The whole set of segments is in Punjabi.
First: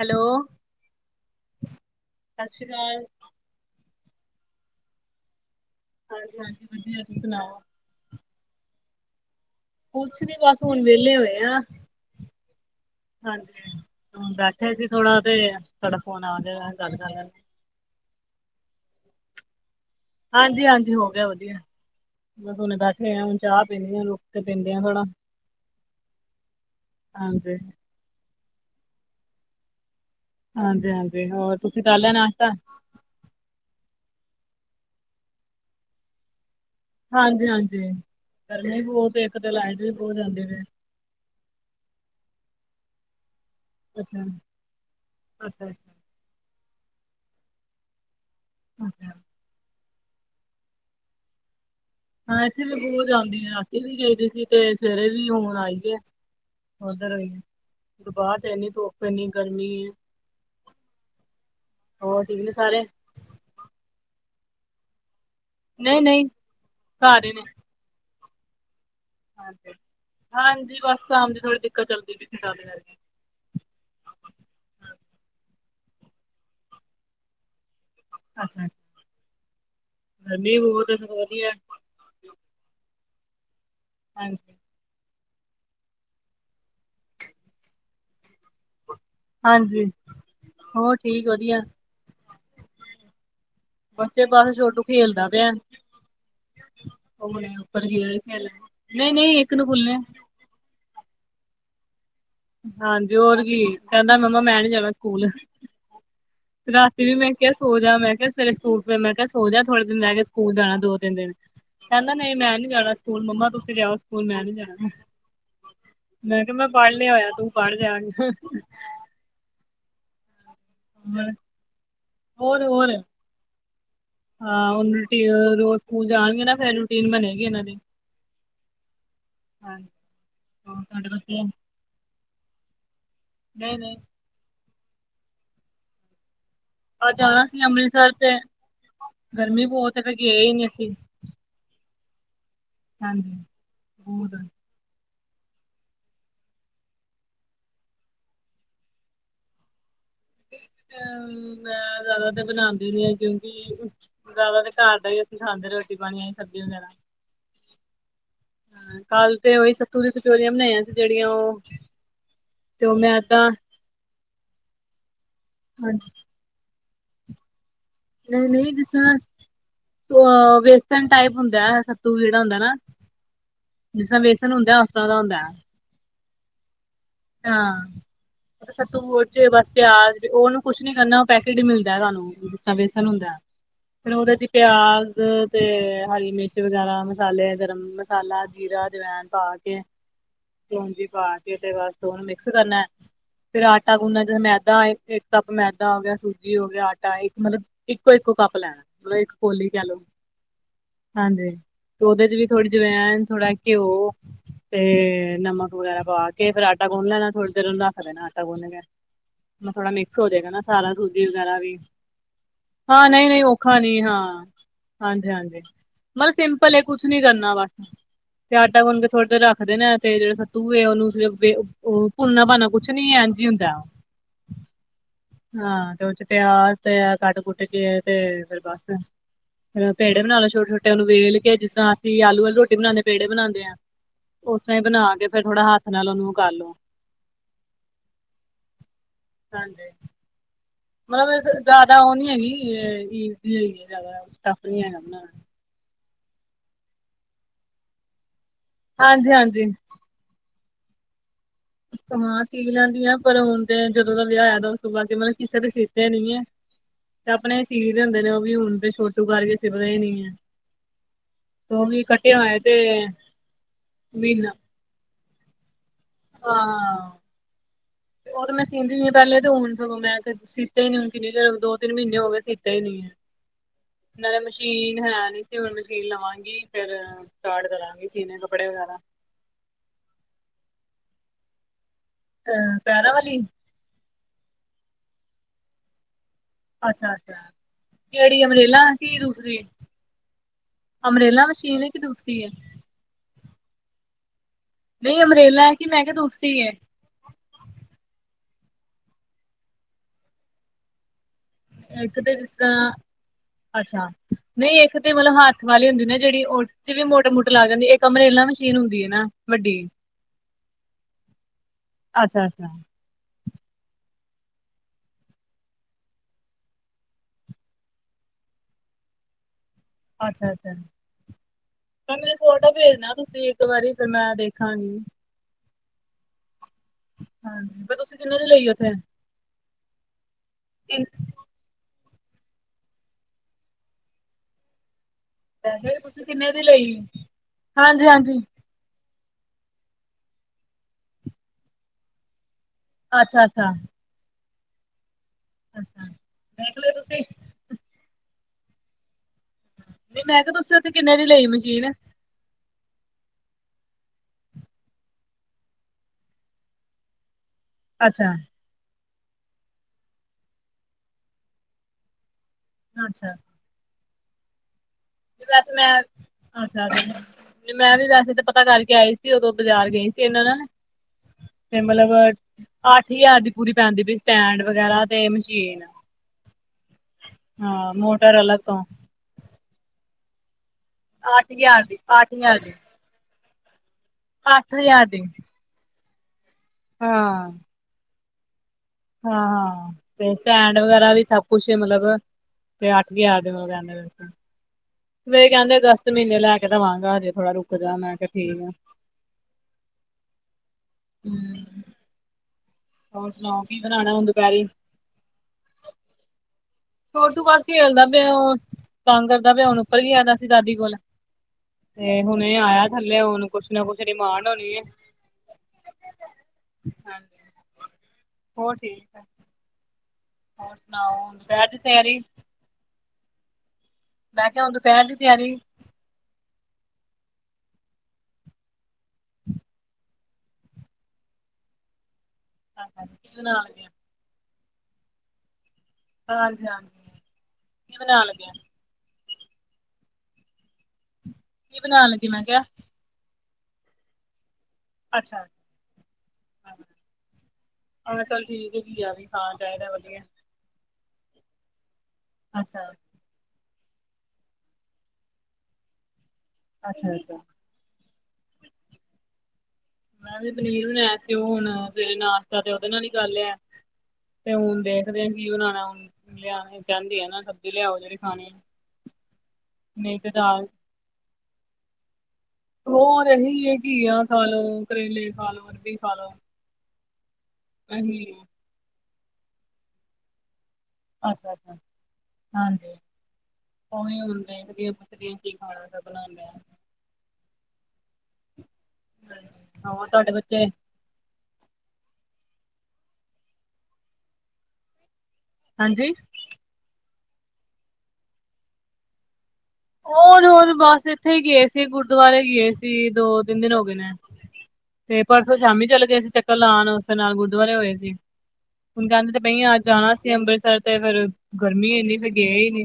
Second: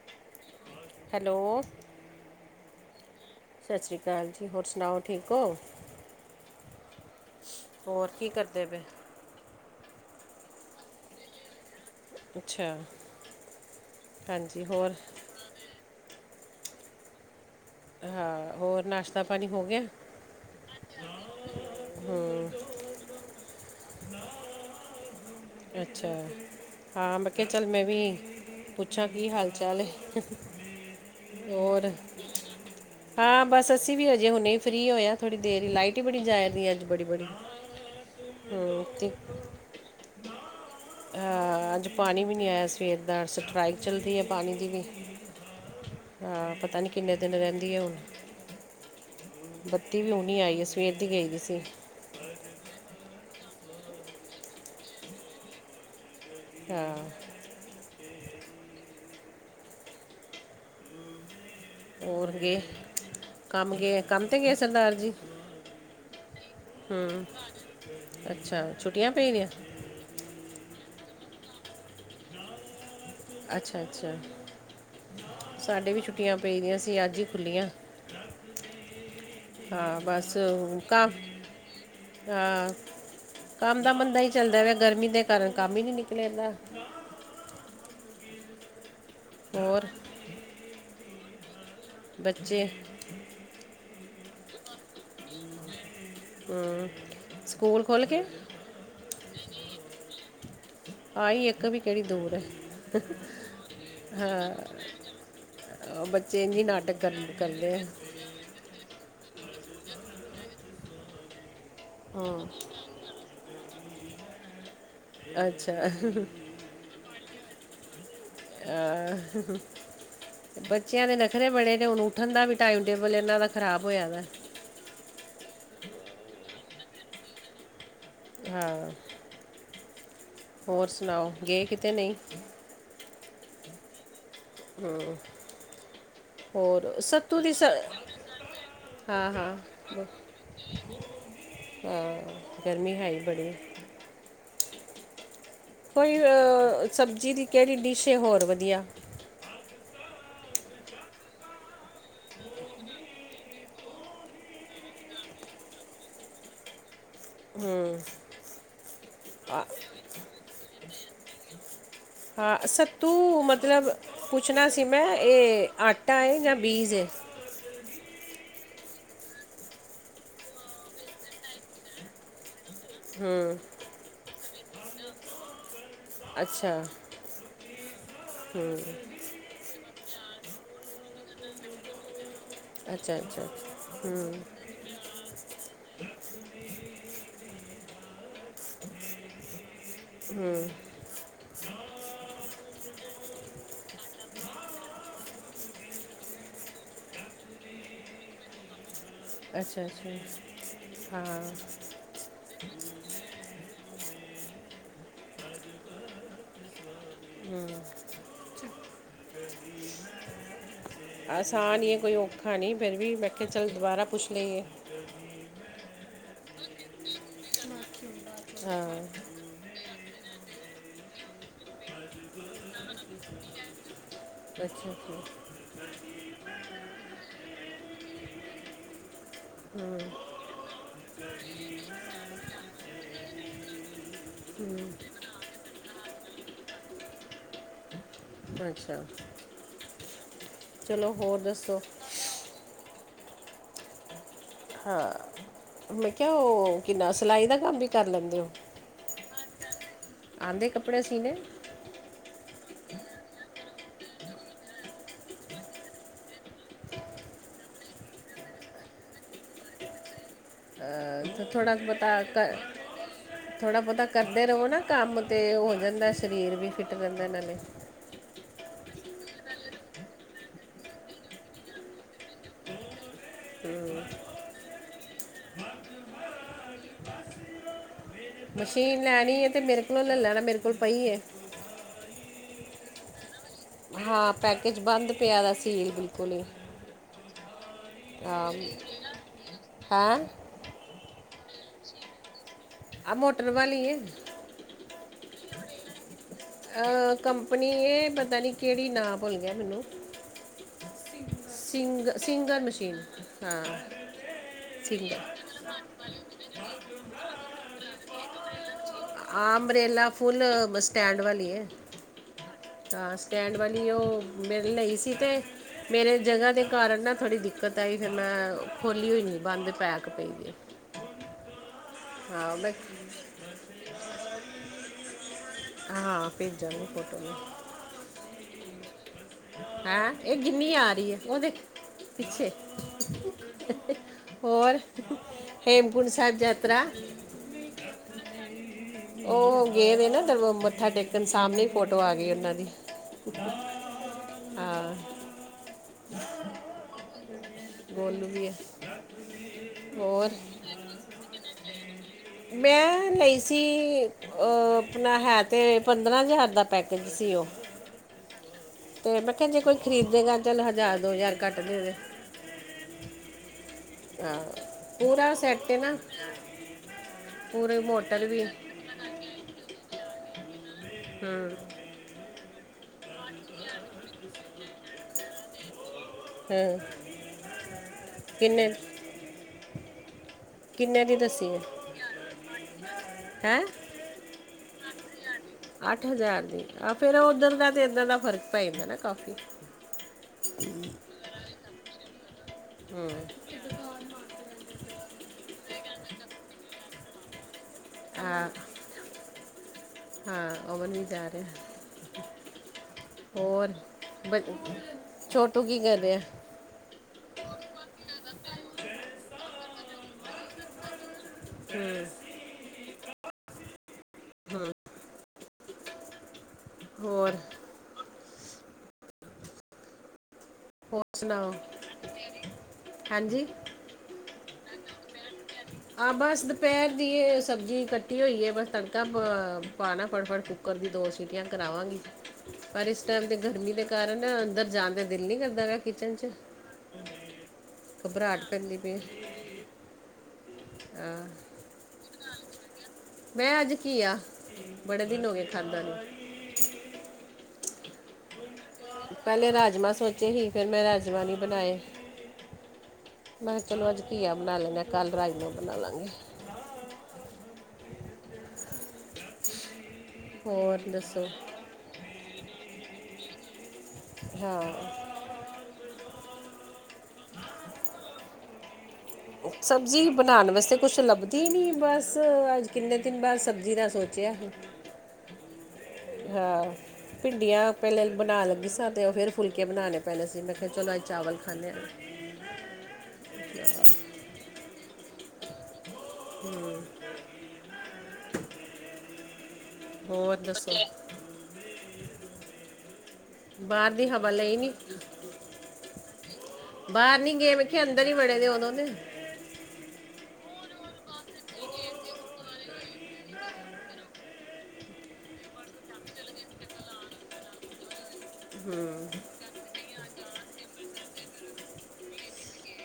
ਹੈਲੋ। ਹੈਲੋ। ਸਸ ਸ਼੍ਰੀ ਕਾਲ। ਸਸ ਸ਼੍ਰੀ ਕਾਲ ਜੀ, ਹੋਰ ਸੁਣਾਓ ਠੀਕ ਓ? ਹਾਂਜੀ-ਹਾਂਜੀ, ਵਧੀਆ, ਤੁਸੀਂ ਸੁਣਾਓ? ਹੋਰ ਕੀ ਕਰਦੇ ਪਏ? ਕੁੱਛ ਨੀ, ਬਸ ਹੁਣ ਵੇਲੇ ਹੋਏ ਆ। ਅੱਛਾ ਹਾਂਜੀ, ਹਾਂਜੀ ਬੈਠੇ ਸੀ ਹੋਰ ਥੋੜਾ ਤੇ ਤੁਹਾਡਾ ਫੋਨ ਆ ਗਿਆ, ਮੈਂ ਗੱਲ ਕਰਲਾ ਹਾਂ, ਹੋਰ ਨਾਸ਼ਤਾ ਪਾਣੀ ਹੋ ਗਿਆ? ਹਾਂਜੀ-ਹਾਂਜੀ ਹੋ ਗਿਆ ਵਧੀਆ, ਬ ਹੁਣੇ ਬੈਠ ਹੁਣ ਚਾਹ ਪੀਂਨੇ ਆ, ਲੁ ਕੇ ਪੀਂਦੇ ਆ ਥੋੜਾ। ਅੱਛਾ, ਹਾਂ ਮੈਂ ਕਿਆ ਹਾਂਜੀ ਚੱਲ ਮੈਂ ਵੀ ਪੁੱਛਾਂ, ਕੀ ਹਾਲ ਚਾਲ ਏ। ਹਾਂਜੀ-ਹਾਂਜੀ ਹੋਰ, ਤੁਸੀਂ ਕਰ ਲਿਆ ਨਾਸ਼ਤਾ? ਹਾਂ ਬਸ ਅਸੀਂ ਵੀ ਹਜੇ ਹੁਣੇ ਈ ਫਰੀ ਹੋਇਆ, ਥੋੜ੍ਹੀ ਦੇਰ ਈ ਲਾਈਟ ਈ ਬੜੀ ਜਾਇਰੀ ਦੀ ਅੱਜ। ਬੜੀ ਬੜੀ ਹਾਂਜੀ-ਹਾਂਜੀ, ਗਰਮੀ ਵੀ ਹੂੰ ਬੋਤ, ਇੱਕ ਤਾਂ ਲਾਈਟ ਵੀ ਬੋਤ ਜਾਂਦੀ ਵ। ਅ ਅੱਜ ਪਾਣੀ ਵੀ ਨੀ ਆਇਆ ਸਵੇਰ ਦਾ, ਸਟਰਾਈ ਕ ਚਲਦੀ ਐ ਅੱਛਾ ਪਾਣੀ ਦੀ ਵੀ, ਅੱਛਾ ਅੱਛਾ ਹਾਂ ਪਤਾ ਨੀ ਕਿੰਨੇ ਦਿਨ ਰੈਂਦੀ ਐ ਹੁਣ ਅੱਛਾ ਬੱਤੀ ਵੀ ਹੁਨੀ ਆਈ ਐ, ਸਵੇਰ ਦੀ ਗਈ ਦੀ ਸੀ। ਹਾਂ ਇੱਥੇ ਵੀ ਬੋਤ ਜਾਂਦੀ, ਰਾਤੀ ਵੀ ਗਈਦੀ ਸੀ, ਤੇ ਸਵੇਰੇ ਵੀ, ਹੁਣ ਆਈ ਐ। ਹਾਂ ਉਧਰ ਬਾਰ ਤੇ ਇੰਨੀ ਧੂਪ, ਇਨੀ ਗਰਮੀ ਹੋਰ ਠੀਕ ਨੇ ਗਏ, ਸਾਰੇ ਕੰਮ ਗਏ, ਕੰਮ ਤੇ ਗਏ ਸਰਦਾਰ ਜੀ? ਨਹੀਂ ਨਹੀਂ ਹੂ, ਘਰ ਹੀ ਨੇ ਅੱਛਾ, ਛੁੱਟੀਆਂ ਪਈ ਦੀਆਂ? ਹਾਂਜੀ ਹਾਂਜੀ, ਬਸ ਕਾਮ ਦੀ ਥੋੜੀ ਦਿੱਕਤ ਚੱਲਦੀ ਪਈ ਸੀ ਤਾਂ ਕਰਕੇ। ਅੱਛਾ-ਅੱਛਾ। ਸਾਡੇ ਵੀ ਛੁੱਟੀਆਂ ਪਈਦੀਆਂ ਸੀ, ਅੱਜ ਈ ਖੁੱਲ੍ਹੀਆਂ। ਅੱਛਾ। ਹਾਂ ਬਸ, ਗਰਮੀ ਓ ਬਹੁਤ ਹੈ ਕਾ ਸਗੋਂ ਵਧੀਆ ਅ ਕੰਮ ਦਾ ਮੰਦਾ ਈ ਹਾਂਜੀ ਚੱਲਦਾ ਰਿਆ, ਗਰਮੀ ਦੇ ਕਾਰਨ ਕੰਮ ਈ ਨੀ ਨਿਕਲੇਦਾ। ਹਾਂਜੀ, ਹੋਰ ਹੋਰ ਠੀਕ, ਵਧੀਆ। ਬੱਚੇ? ਬੱਚੇ ਬਸ, ਛੋਟੂ ਖੇਲਦਾ ਪਿਐ। ਹੂੰ ਹੁਣੇ ਸਕੂਲ ਉੱਪਰ ਗਈ ਖੁੱਲ ਐ ਕੇ ਖੇਲਣ ਨਈ-ਨਈ ਇੱਕ ਨੂੰ ਖੁੱਲਨੇਐ। ਆਈ ਇੱਕ ਵੀ ਕੇੜੀ ਦੂਰ ਐ। ਹਾਂਜੀ ਹੋਰ ਕੀ ਕੈਂਦਾ ਮੰਮਾ ਮੈਂ ਨੀ ਜਾਣਾ ਸਕੂਲ। ਉਹ ਬੱਚੇ ਇੰਨੀ ਨਾਟਕ ਰਾਤੀ ਕਰ ਵੀ ਮੈਂ ਕਿਆ ਕਰਦੇ ਆ ਸੋ ਜਾ ਮੈਂ ਕਿਆ ਫੇਰੇ ਸਕੂਲ ਫੇ ਮੈਂ ਕਿਆ ਸੋਜਾ ਥੋੜੇ ਦਿਨ ਰੈ ਗੇ ਸਕੂਲ ਜਾਣਾ ਦੋ ਤਿੰਨ ਦਿਨ ਕੈਂਦਾ ਨਈ ਹੂੰ ਮੈਂ ਨੀ ਜਾਣਾ। ਸਕੂਲ ਮੰਮਾ ਤੁਸੀਂ ਜਾਓ ਸਕੂਲ ਮੈਂ ਨੀ ਜਾਣਾ। ਅੱਛਾ। ਮੈਂ ਮੈਂ ਪੜ੍ਹ ਲਿਆ ਹੋਇਆ ਤੂੰ ਪੜ੍ਹ ਜਾ ਅ [unintelligible] ਬੱਚਿਆਂ ਦੇ ਨਖਰੇ ਬੜੇ ਨੇ ਹੁਣ ਉੱਠਣ ਦਾ ਵੀ ਹੋਰ ਟਾਈਮ ਹੋਰ ਟੇਬਲ ਏਨਾਂ ਦਾ ਖਰਾਬ ਹੋਇਆ ਵਾ। ਹਾਂ ਹੁਣ ਰੋਜ਼ ਸਕੂਲ ਜਾਣਗੇ ਨਾ ਫਿਰ ਰੂਟੀਨ ਬਣੇਗੀ ਇਹਨਾਂ ਦੀ ਹਾਂ ਹਮ [unintelligible] ਹੋਰ ਸੁਣਾਓ ਗਏ ਕਿਤੇ ਨਹੀਂ ਨਹੀਂ ਨਹੀਂ ਹਂ ਹੋਰ ਅ ਸੱਭ ਤੋਂ ਜਾਣਾ ਵਧੀਆ ਸੀ ਸ ਅੰਮ੍ਰਿਤਸਰ ਤੇ ਹਾਂ ਹਾਂ ਗਰਮੀ ਬਹੁਤ ਹੈ ਫਿਰ ਗਏ ਹੀ ਨੀ ਅਸੀਂ ਹਾਂ ਗਰਮੀਂ ਹੈ ਬੜੀ ਹੋਦਾ [unintelligible] ਕੋਈ ਸਬਜ਼ੀ ਦੀ ਕਿਹੜੀ ਡਿਸ਼ ਹੈ ਹੋਰ ਵਧੀਆ ਇਕ ਤੇ ਮੈਂ ਜ਼ਿਆਦਾ ਤਾਂ ਬਣਾਦੀ ਨਹੀਂ ਹੇਗੀ ਜ਼ਿਆਦਾ ਤਾਂ ਘਰ ਦਾ ਹੀ ਅਸੀਂ ਖਾਂਦੇ ਰੋਟੀ ਪਾਣੀ ਆ ਸਬਜ਼ੀ ਵਗੈਰਾ ਹਮ ਕੱਲ ਤੇ ਉਹੀ ਸੱਤੂ ਦੀ ਕਚੋਰੀਆਂ ਬਣਾਈਆਂ ਸੀ ਜਿਹੜੀਆਂ ਉਹ ਹਾਂ ਤੇ ਉਹ ਮੈਂ ਸੱਤੂ ਏਦਾਂ ਮਤਲਬ ਪੁੱਛਣਾ ਸੀ ਮੈਂ ਇਹ ਹਾਂਜੀ ਆਟਾ ਹੈ ਜਾਂ ਬੀਜ ਹੈ ਨਹੀਂ ਨਹੀਂ ਦੱਸਾਂ ਅ ਵੇਸਨ ਟਾਈਪ ਹੁੰਦਾ ਸੱਤੂ ਜਿਹੜਾ ਹੁੰਦਾ ਨਾ ਹੂੰ ਜਿਸ ਤਰ੍ਹਾਂ ਬੇਸਨ ਹੁੰਦਾ ਉਸ ਤਰ੍ਹਾਂ ਦਾ ਹੁੰਦਾ ਅੱਛਾ ਹਾਂ ਹੂੰ ਸੱਤੂ ਜੇ ਬਸ ਤਿਆਰ ਉਹਨੂੰ ਕੁੱਛ ਨੀ ਕਰਨਾ ਉਹ ਪੈਕੇਟ ਹੀ ਮਿਲਦਾ ਤੁਹਾਨੂੰ ਵੇਸਨ ਅੱਛਾ ਹੁੰਦਾ ਅੱਛਾ ਫਿਰ ਹੂੰ ਉਹਦੇ ਚ ਦੀ ਪਿਆਜ ਤੇ ਹਰੀ ਮਿਰਚ ਵਗੈਰਾ ਮਸਾਲੇ ਗਰਮ ਮਸਾਲਾ ਜੀਰਾ ਜਵਾਇਣ ਪਾ ਕੇ ਹਮ ਸੂਜੀ ਪਾ ਕੇ ਤੇ ਬਸ ਉਹਨੂੰ ਮਿਕਸ ਕਰਨਾ ਫਿਰ ਆਟਾ ਗੁੰਨਾ ਜਿਹੜਾ ਮੈਦਾ ਇੱਕ ਕੱਪ ਮੈਦਾ ਹੋ ਗਿਆ ਸੂਜੀ ਹੋ ਗਿਆ ਆਟਾ ਇੱਕ ਮਤਲਬ ਇੱਕੋ ਇੱਕੋ ਕੱਪ ਲੈਣਾ ਮਤਲੱਬ ਇੱਕ ਕੋਲੀ ਕਹਿ ਅੱਛਾ ਲਓ ਅੱਛਾ ਹਾਂਜੀ ਹਾਂ ਤੇ ਉਹਦੇ ਚੱ ਵੀ ਥੋੜ੍ਹੀ ਜਵੇਂ ਨ ਐ ਥੋੜਾ ਘਿਓ ਤੇ ਨਮਕ ਵਗੈਰਾ ਪਾ ਕੇ ਫਿਰ ਆਟਾ ਗੁੰਨ ਲੈਣਾ ਥੋੜ੍ਹੀ ਦੇਰ ਉਹਨੂੰ ਰੱਖ ਦੇਣਾ ਆਟਾ ਗੁੰਨ ਕੇ ਥੋੜਾ ਮਿਕਸ ਹੋ ਜਾਏਗਾ ਨਾ ਸਾਰਾ ਕੁਝ ਵਗੈਰਾ ਵੀ ਆਸਾਨ ਹੀ ਹੈ ਕੋਈ ਔਖਾ ਨਹੀਂ ਫਿਰ ਹਾਂ ਵੀ ਨਹੀਂ ਮੈਂ ਨਹੀਂ ਕਿਹਾ ਚਲ ਔਖਾ ਨੀ ਦੁਬਾਰਾ ਹਾਂ ਪੁੱਛ ਲਈਏ ਹਾਂਜੀ ਹਾਂਜੀ ਮਤਲੱਬ ਸਿੰਪਲ ਕੁੱਛ ਨੀ ਕਰਨਾ ਬਸ ਤੇ ਆਟਾ ਗੁੰਨ ਹਾਂ ਕੇ ਥੋੜੀ ਦੇਰ ਰੱਖ ਦੇਨਾ ਤੇ ਜਿਹੜੇ ਸੱਤੂ ਏ ਉਹਨੂੰ ਸਿਰਫ ਉਹ ਭੁਣਨਾ ਭਣਣਾ ਕੁੱਛ ਨੀ ਐਂਜੀ ਹੁੰਦਾਓ ਅੱਛਾ ਅੱਛਾ ਹਾਂ ਤੇ ਉਹ ਪਿਆਜ਼ ਤੇ ਕੱਟ ਕੁੱਟ ਕੇ ਤੇ ਫਿਰ ਬਸ ਪੇੜੇ ਬਣਾ ਲਓ, ਛੋਟੇ ਛੋਟੇ ਨੂੰ ਵੇਲ ਕੇ, ਜਿਸ ਤਰ੍ਹਾਂ ਅਸੀਂ ਆਲੂ ਆਲੀ, ਰੋਟੀ ਬਣਾਉਦੇ, ਪੇੜੇ ਬਣਾਉਦੇ ਹਾਂ ਉਸ ਤਰਾਂ, ਹੀ ਬਣਾ ਕੇ, ਫਿਰ ਥੋੜਾੱ ਹੱਥ ਨਾਲ ਉਹਨੂੰ ਕਰਲੋ ਅੱਛਾ। ਹਾਂਜੀ, ਚਲੋ ਹੋਰ ਮਤਲੱਬ ਦੱਸੋ ਜ਼ਿਆਦਾ ਉਹ ਨੀ ਹੈਗੀ, ਹੈਗੀ ਹੈ ਜ਼ਿਆਦਾ ਟਫ ਨੀ ਹੈਗਾ ਹਾਂ, ਬਣਾਉਣਾ ਮੈਂ ਕਿਹਾ ਉਹ ਕਿੰਨਾ ਸਿਲਾਈ ਦਾ ਕੰਮ ਵੀ ਕਰ ਲੈਂਦੇ ਹੋ? ਹਾਂਜੀ -ਹਾਂਜੀ। ਆਂਦੇ ਕੱਪੜੇ ਸੀਣੇ? ਕਮਾਂ ਸੀ ਲੈਂਦੀ ਆਂ, ਪਰ ਹੁਣ ਤੇ ਜਦੋਂ ਦਾ ਵਿਆਹ ਹੋਇਆ, ਉਸ ਤੋਂ ਬਾਅਦ ਕੇ ਮਤਲੱਬ, ਕਿਸੇ ਦੇ ਸੀਤੇ ਨਹੀਂ ਹੈ ਤੇ, ਆਪਣੇ ਸੀਦੇ ਹੁੰਦੇ ਨੇ, ਉਹ ਵੀ ਹੁਣ ਤੇ ਛੋਟੂ ਕਰਕੇ ਸਿਪਦੇ ਹੀ ਨੀ ਹੈ। ਆ, ਥੋੜ੍ਹਾ ਉਹ ਵੀ ਬਹੁਤਾ, ਕੱਟਿਆ ਹੋਇਆ ਤੇ ਥੋੜਾ ਬਹੁਤਾ, ਕਰਦੇ ਮਹੀਨਾ ਰਹੋ ਨਾ। ਕੰਮ ਤੇ, ਹੋ ਜਾਂਦਾ ਸਰੀਰ ਵੀ, ਫਿੱਟ ਹਾਂ ਰਹਿੰਦਾ ਇਹਨਾਂ ਨੇ ਉਹ, ਮੈਂ ਸੀਂਦੀ ਸੀ ਪਹਿਲੇ ਤੇ, ਹੁਣ ਸਗੋਂ ਮੈਂ ਤੇ ਸੀਤੇ ਹੀ ਨਹੀਂ, ਕਿੰਨੀ ਚਿਰ ਦੋ ਤਿੰਨ ਮਹੀਨੇ ਹੋ ਗਏ, ਸੀਤੇ ਹੀ ਨੀ ਹੈ। ਹ [unintelligible] ਨਾਲੇ ਮਸ਼ੀਨ ਹੈ ਨੀ, ਤੇ ਹੁਣ ਮਸ਼ੀਨ ਲਵਾਂਗੀ ਫਿਰ ਸਟਾਰਟ ਕਰਾਂਗੇ। ਮਸ਼ੀਨ ਲੈਣੀ ਤੇ, ਮੇਰੇ ਕੋਲੋਂ ਲੈ ਲੈਣਾ, ਮੇਰੇ ਕੋਲ ਪਈ ਹੈ। ਅਹ, ਪੈਰਾਂ ਵਾਲੀ ਹਾਂ, ਪੈਕੇਜ ਬੰਦ ਪਿਆ, ਵਾ ਸੀਲ ਬਿਲਕੁਲ ਹੀ। ਅੱਛਾ -ਅੱਛਾ, ਕਿਹੜੀ ਹਾਂ ਅਮਰੇਲਾ ਕੀ ਦੂਸਰੀ? ਹਾਂ ਅੰਮਰੇਲਾ ਮਸ਼ੀਨ ਹੈ ਕਿ ਦੂਸਰੀ ਹੈ? ਆਹ, ਮੋਟਰ ਵਾਲੀ ਏ। ਨਹੀਂ ਅੰਮਰੇਲਾ, ਕਿ ਮੈਂ ਕਿਹਾ ਦੂਸਰੀ ਹੈ ਕੰਪਨੀ, ਇਹ ਪਤਾ ਨਹੀਂ, ਕਿਹੜੀ ਨਾਂ ਭੁੱਲ ਗਿਆ ਮੈਨੂੰ ਸਿੰਗ ਇੱਕ ਤੇ, ਜਿਸ ਸਿੰਗਰ ਤਰ੍ਹਾਂ, ਮਸ਼ੀਨ ਹਾਂ ਅੱਛਾ, ਨਹੀਂ ਇੱਕ ਤੇ ਸਿੰਗਰ ਮਤਲਬੱ ਹਾ। ਵਾਲੀ ਹੁੰਦੀ ਨਾ, ਜਿਹੜੀ ਉਹ ਚ ਵੀ ਮੋਟੇ ਮੋਟਾ ਲਾ ਜਾਂਦੀ ਇੱਕ ਅਮਰੇਲਾਂ ਆ, ਅੰਬਰੇਲਾ ਫੁੱਲ, ਸਟੈਂਡ ਵਾਲੀ ਹੈ ਅੱਛਾ ਅੱਛਾ ਹਾਂ ਸਟੈਂਡ ਵਾਲੀ, ਉਹ ਮਿਲ ਰਹੀ ਸੀ ਤੇ ਮੇਰੇ ਜਗ੍ਹਾ ਦੇ ਕਾਰਨ ਨਾ, ਥੋੜ੍ਹੀ ਦਿੱਕਤ ਆਈ, ਫਿਰ ਮੈਂ ਖੋਲੀ ਹੋਈ ਨ ਬੰਦ ਪੈਕ ਪਈ ਦੀ ਅੱਛਾ ਹੈ। -ਅੱਛਾ। ਕਲ ਹਾਂ ਫੋਟੋ ਮੈਂ ਭੇਜਣਾ, ਤੁਸੀਂ ਇੱਕ ਵਾਰੀ ਫਿਰ ਮੈਂ ਦੇਖਾਂਗੀ। ਹਾਂ, ਭੇਜਾਂਗੇ ਫੋਟੋ ਨੂੰ। ਕਿਨੇ ਦੀ ਲਈ ਹੈ ਭੈਣ? ਹੈਂ, ਇਹ ਗਿਨੀ ਆ ਰਹੀ ਹੈ ਉਹ ਦੇਖ ਪਿੱਛੇ, ਹੋਰ ਪੈਸੇ ਹੇਮਕੁੰਡ ਤੁਸੀਂ ਸਾਹਿਬ ਕਿੰਨੇ ਦੀ ਯਤਰਾ। ਲਈ ਹਾਂਜੀ ਹਾਂਜੀ ਉਹ ਗਏ ਨਾ, ਮੱਥਾ ਟੇਕਣ ਸਾਹਮਣੇ ਫੋਟੋ ਆ ਗਈ ਉਹਨਾਂ ਦੀ ਅੱਛਾ -ਅੱਛਾ। ਆਂ। ਹਾਂ। ਦੇਖਲੋ, ਤੁਸੀਂ। ਗੋਲੂ ਵੀ ਹੈ। ਨਹੀਂ ਹੋਰ ਮੈਂ ਕਿਹਾ, ਤੁਸੀਂ ਉੱਥੇ ਕਿੰਨੇ ਦੀ ਲਈ ਮਸ਼ੀਨ? ਮੈਂ, ਲਈ ਸੀ ਅ, ਆਪਣਾ ਹੈ, ਤੇ ਪੰਦਰਾਂ ਹਜ਼ਾਰ ਦਾ ਪੈਕੇਜ ਸੀ, ਉਹ ਅੱਛਾ। ਤੇ ਮੈਂ ਕਿਹਾ, ਜੇ ਕੋਈ ਖਰੀਦੇ ਗਾ, ਚੱਲ ਹਜ਼ਾਰ ਦੋ ਹਜ਼ਾਰ ਕੱਟ ਦੇ ਦੇ। ਅੱਛਾ। [unintelligible] ਸੈੱਟ ਵੈਸੇ ਹੈ ਨਾ ਮੈਂ, ਅੱਛ ਪੂਰੇ ਅਮੈਂ ਵੀ ਮੋਟਰ ਵੈਸੇ ਤਾਂ ਪਤਾ ਕਰਕੇ ਆਈ ਸੀ। ਉਦੋਂ ਬਾਜ਼ਾਰ ਗਈ ਸੀ ਏਨਾਂ ਨਾਲ ਹੂੰ ਮਲਬ ਅੱਠ ਹਜ਼ਾਰ ਦੀ ਪੂਰੀ ਪੈਂਦੀ ਪਈ ਸਟੈਂਡ ਵਗੈਰਾ ਤੇ ਮਸ਼ੀਨ ਹੂੰ ਹਾਂ ਮੋਟਰਟਰ ਅਲਗ ਕਿੰਨੇ ਤੋਂ। ਕੇਨੇ ਦੀ ਦੱੱਸੀ ਅੱਠ ਐ, ਹਜ਼ਾਰ ਦੀ ਅੱਠ ਹਜ਼ਾਰ ਦੀ ਹੈਂ? ਅੱਠ ਹਜ਼ਾਰ ਦੀ। ਅੱਠ ਹਜ਼ਾਰ ਦੀ ਆ ਹਾਂ ਫੇਰ ਓ ਦਾ ਤੇ ਏਦਾਂ ਦਾ ਫ਼ਰਕ ਪਏਗਾ ਨਾ ਕਾਫੀ ਹਾਂ-ਹਾਂ ਤੇ ਸਟੈਂਡ ਵਗੈਰਾ ਵੀ ਸਭ ਕੁਛ ਮਲਬ ਤੇ ਹੂੰ ਅੱਠ ਹਜ਼ਾਰ ਦੇ [unintelligible] ਵੇ ਕੈਂਦੇ ਅਗਸਤ ਮੀਨੇ ਲੈ ਕੇ ਦੇਵਾਂਗਾ ਹਜੇ ਥੋੜਾ ਰੁਕ ਜਾ ਮੈਂ ਕੇਆ ਠੀਕ ਆ। ਹਾਂ ਓ ਵੀ ਨੀ ਜਾ ਹਮ ਰੇਆ ਸੁਣਾਓ ਹੋਰ ਕੀ ਬਣਾਉਣਾ ਹੁਣ ਬਾ ਦੁਪਹਿਰੀ ਛੋਟੂ ਕੀ ਕਰ ਰੇਆ? ਛੋਟੂ ਕੁਛ ਨੀ ਖੇਲਦਾ ਪੇਆ ਤੰਗ ਕਰਦਾ ਪੇਆ ਹੁਣ ਉੱਪਰ ਗੇਆ ਸੀ ਦਾਦੀ ਕੋਲ ਹਮ, ਤੇ ਹੁਣੇ ਆਇਆ ਥੱਲੇ ਹੁਣ ਕੁਛ ਨਾ ਕੁਛ ਰੀਮਾਂਡ ਹੋਣੀ ਐ। ਹੋਰ ਹਾਜੀ ਹੋਰ ਠੀਕ ਆ। ਹੋਰ ਸੁਣਾਓ ਦੁਪਹਿਰ ਦੀ ਤਿਆਰੀ ਹਾਂਜੀ? ਮੈਂ ਕੇਆ ਹੁਣ ਦੁਪੈਰ ਦੀ ਤੇਆਰੀ ਹਾਂ ਬਸ ਦੁਪੈਰ ਦੀ ਸਬਜ਼ੀ ਕੱਟੀ ਹੋਈ ਏ ਬਸ ਤੜਕਾ ਪੇਆ ਪਾਣਾ ਫਰਫਰ ਕੇ ਕੁੱਕਰ ਦੀ ਦੋ ਸੀਟੀਆਂ ਕਰਾਵਾਂਗੀ ਪਰ ਇਸ ਟਾਈਮ ਕੀ ਦੇ ਬਣਾਉਣ ਗਰਮੀ ਲੱਗੇ ਦੇ ਕਾਰਨ ਅੰਦਰ ਜਾਣ ਦਾ ਦੇਲ ਨੀ ਕਰਦਾ ਕੀਚਨ ਚ ਹਾਂਜੀ ਹਾਂਜੀ ਕੀ ਬਣਾਉਣ ਘਬਰਾਟ ਲੱਗਿਆ ਪੈਂਦੀ ਪੈਂ ਏ ਕੀ ਬਣਾਣ ਲੱਗੀ ਮੈਂ ਕੇਆ? ਮੈਂ ਅੱਜ ਕੀਆ, ਬੜੇ ਦੇਨ ਹੋ ਗਏ ਖਾਧਾਂ ਨੀ ਆਹੋ ਚੱਲ ਠੀਕ ਕੀਆ ਵੀ ਹਾਂ ਚਾਈਦਾ ਵਧੀਆ ਫੇਰ ਮੈਂ ਰਾਜਮਾ ਨੀ ਬਣਾਏ ਅੱਛਾ ਮੈਂ ਕੇਆ ਚਲੋ ਅੱਜ ਘੀਆ ਬਣਾ ਲੈਂਨੇ ਕੱਲ ਰਾਜਮਾਂ ਬਣਾ ਲਾਂਗੇ ਅੱਛਾ ਮੈਂ ਵੀ ਹੋਰ ਪਨੀਰ ਬਣੲਏਆ ਦੱਸੋ ਸੀ ਓ ਹੁਣ ਸਵੇਰੇ ਨਾਸ਼ਤਾ ਤੇ ਓਦੇ ਨਾਲ ਈ ਗੱਲ ਹੈ ਤੇ ਹੁਣ ਦੇ ਹਾਂ ਦੇ ਹ ਕੀ ਬਣਾਣਾ ਹੁਣ ਲੇਆਣਾ ਚਾਈਦੀ ਆ ਸਬਜ਼ੀ ਲੇਆਓ ਜੇੜੀ ਖਾਣੀ ਆ ਸਬਜ਼ੀ ਬਣਾਣ ਵੈਸੇ ਕੁਛ ਲੱਭਦੀ ਨੀ ਬਸ ਕਿੰਨੇ ਦਿਨ ਹੋਰ ਬਾਅਦ ਐਹੀ ਆ ਸਬਜ਼ੀ ਦਾ ਘੀਆਂ ਸੋਚਿਆ ਖਾ ਸੀ। ਲੋ ਕਰੇਲੇ ਖਾ ਲੋ ਅਰਬੀ ਖਾ ਲੋ ਭਿੰਡੀਆਂ ਪੈਲੇ ਇਹੀ ਬਣਾ ਲੱਗੀ ਸ ਤੇ ਓ ਫੇਰ ਫੁਲਕੇ ਬਣਾਣੇ ਪੈਣੇ ਸੀ ਮੈਂ ਕੇਆ ਚਲੋ ਚਾਵਲ ਖਾਣੇ ਅੱਛਾ-ਅੱਛਾ ਆ ਹਾਂਜੀ ਓਹੀ ਹੁੰਦਾ ਕਦੀ ਪੁੱਛਦੀ ਕੀ ਖਾਣਾ ਬਣਾਦੇ ਆ ਤੁਹਾਡੇ ਹੋਰ ਬੱਚੇ ਦਸੋ? ਬਾਰ ਦੀ ਹਵਾ ਲਈ ਨੀ ਹਾਂਜੀ? ਬਾਰ ਨੀ ਗਏ ਮੇ ਕੇਆ ਅੰਦਰ ਈ ਵੜੇ ਨੇ ਉਦੋਂ ਦੇ? ਓ ਰੋਲ ਬਸ ਏਥੇ ਈ ਗਏ ਸੀ ਗੁਰਦੁਆਰੇ ਗਏ ਸੀ ਦੋ- ਤਿੰਨ ਦੇਨ ਹੋ ਗਏ ਨੇ ਤੇ ਪਰਸੋਂ ਸ਼ਾਮੀ ਚਲੇ ਗਏ ਸੀ ਚੱਕਰ ਲਾਣ ਓਸਦੇ ਨਾਲ ਗੁਰਦੁਆਰੇ ਹੋਏ ਸੀ ਹੁਣ ਹੂੰ ਕੈਂਦੇ ਬਈ ਆ ਜਾਣਾ ਸੀ ਅੰਬਰਸਰ ਤੇ ਫਿਰ ਗਰਮੀ ਏਨੀ ਫਿਰ ਗਏ ਈ ਨੀ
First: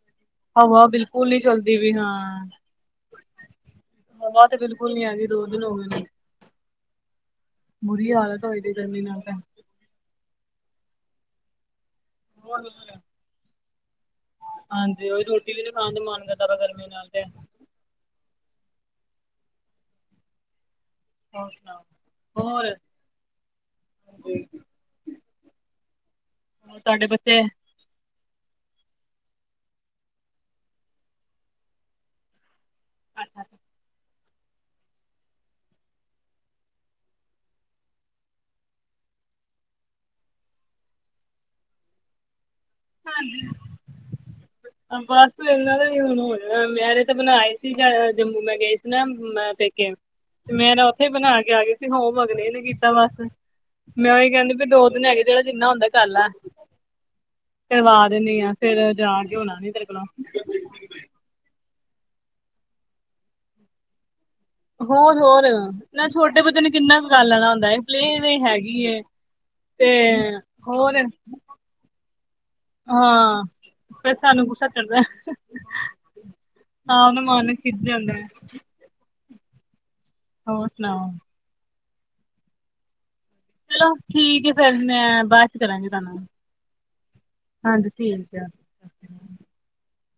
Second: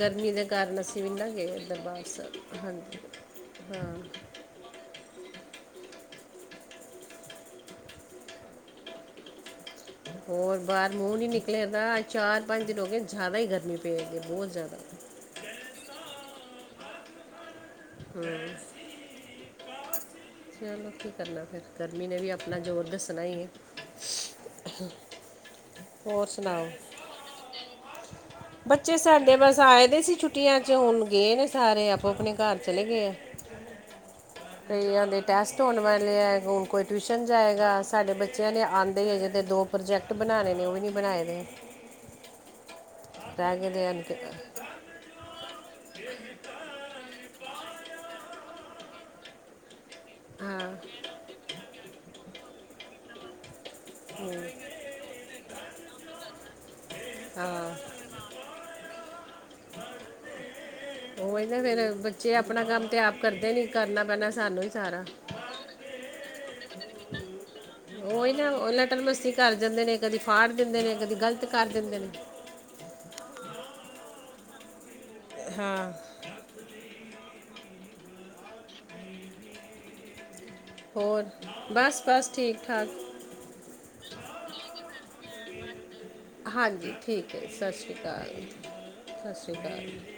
ਗਰਮੀ ਦੇ ਕਾਰਨ ਹਵਾ ਅਸੀਂ ਵੀ ਨਾ ਬਿਲਕੁਲ ਨੀ ਗਏ ਚਲਦੀ ਵੀ ਦਰਬਾਰ ਹਾਂ ਸਾਹਿਬ ਹਾਂਜੀ ਹਾਂ। ਓ ਤੇ ਬਿਲਕੁਲ ਨੀ ਆਂਦੀ ਦੋ ਦਿਨ ਹੋ ਗਏ ਨੇ। ਬੁਰੀ ਹਾਲਤ ਹੋਈ ਦੀ ਗਰਮੀ ਨਾਲ ਤੇ ਹੋਰ ਬਾਰ ਮੂੰਹ ਨੀ ਨਿਕਲਿਆ ਦਾ ਚਾਰ ਪੰਜ ਲੋਕ ਜਾਦਾ ਹੀ ਗਰਮੀ ਪਿਆ ਕਰਦੀ ਬੋਤ ਹਾਂਜੀ ਉਹੀ ਰੋਟੀ ਵੀ ਨਾ ਖਾਣ ਦਾ ਮਨ ਕਰਦਾ ਪਿਆ ਗਰਮੀ ਨਾਲ ਤੇ [inaudible] ਚਲੋ ਕੀ ਕਰਨਾ ਹੋਰ ਫਿਰ ਸੁਣਾਓ ਗਰਮੀ ਨੇ ਵੀ ਆਪਣਾ ਹੋਰ ਜ਼ੋਰ ਦੱਸਣਾ ਈ ਏ। ਹਾਂਜੀ ਹੋਰ ਸੁਣਾਓ। ਤੁਹਾਡੇ ਬੱਚੇ ਬੱਚੇ ਸਾਡੇ ਬਸ ਆਏ ਦੇ ਸੀ ਛੁੱਟੀਆਂ 'ਚ ਹੁਣ ਗਏ ਨੇ ਸਾਰੇ ਆਪੋ ਆਪਣੇ ਘਰ ਚਲੇ ਗਏ ਆ। [inaudible] ਕਈਆ ਦੇ ਟੈਸਟ ਹੋਣ ਵਾਲੇ ਹੈ ਹੁਣ ਕੋਈ ਟਿਊਸ਼ਨ ਜਾਏਗਾ ਸਾਡੇ ਬੱਚਿਆਂ ਦੇ ਆਂਦੇ ਈ ਹਜੇ ਦੇ ਦੋ ਪ੍ਰੋਜੈਕਟ ਬਣਾਣੇ ਨੇ ਓ ਵੀ ਨਈ ਬਣਾਏ ਦੇ। [inaudible] ਬਸ ਇਹਨਾਂ ਦਾ ਹੁਣ ਹੋ ਮੈਂਰੇ ਤਾਂ ਬਣਾ ਆਈ ਸੀ ਜੰਮੂ ਮੈਂ ਗਏ ਸੀ ਨਾ ਮੈਂ ਪੇਕੇ ਤੇ ਮੈਂ ਹਾਂ ਨਾ ਉੱਥੇ ਬਣਾ ਕੇ ਆ ਗੀ ਸੀ ਹੋਮ ਵਰਕ ਨੀ ਕੀਤਾ ਬਸ ਮੈਂ ਉਹੀ ਕੈਂਦੀ ਵੀ ਦੋ ਦਿਨ ਹੈਗੇ ਜੇੜਾ ਜਿੰਨਾ ਹੁੰਦਾ ਕੱਲ ਆ ਹਾਂ ਕਰਵਾ ਦਿਨੀ ਆ ਫੇਰ ਜਾ ਕੇ ਹੋਣਾ ਨ ਤੇਰੇ ਕੋਲੋਂ ਉਹੀ ਨਾ ਫਿਰ ਬੱਚੇ ਆਪਣਾ ਕੰਮ ਤੇ ਆਪ ਕਰਦੇ ਨੀ ਕਰਨਾ ਪੈਣਾ ਸਾਨੂੰ ਸਾਰਾ ਹੋਰ-ਹੋਰ ਨਾ ਛੋਟੇ ਬੱਚ ਨੇ ਕਿੰਨਾ ਕੁ ਕਰ ਲੈਣ ਦਾ ਹੁੰਦਾ ਇਹ ਪਲੇਅ ਵੇ ਹੈਗੀ ਏ। ਘਰ ਜਾਂਦੇ ਤੇ ਨੇ ਕਦੀ ਫਾੜ ਦਿੰਦੇ ਨੇ ਹੋਰ ਕਦੀ ਗ਼ਲਤ ਕਰ ਦਿੰਦੇ ਨੇ। ਹਾਂ ਫਿਰ ਸਾਨੂੰ ਗੁੱਸਾ ਚੜਦਾ। ਹਾਂ ਹਾਂ ਮੈ ਮਨ ਖਿਜ ਜਾਂਦਾ। ਹੋਰ ਸੁਣਾਓ ਹੋਰ ਬਸ-ਬਸ ਠੀਕ ਠਾਕ। ਚਲੋ ਠੀਕ ਹੈ ਫਿਰ ਮੈਂ ਬਾਦ 'ਚ ਕਰਾਂਗੀ ਤੁਹਾਨੂੰ ਹਾਂਜੀ ਠੀਕ ਹੈ ਸਤਿ ਹਾਂਜੀ ਸ੍ਰੀ ਅਕਾਲ ਠੀਕ ਆ ਸਤਿ ਸ੍ਰੀ ਅਕਾਲ।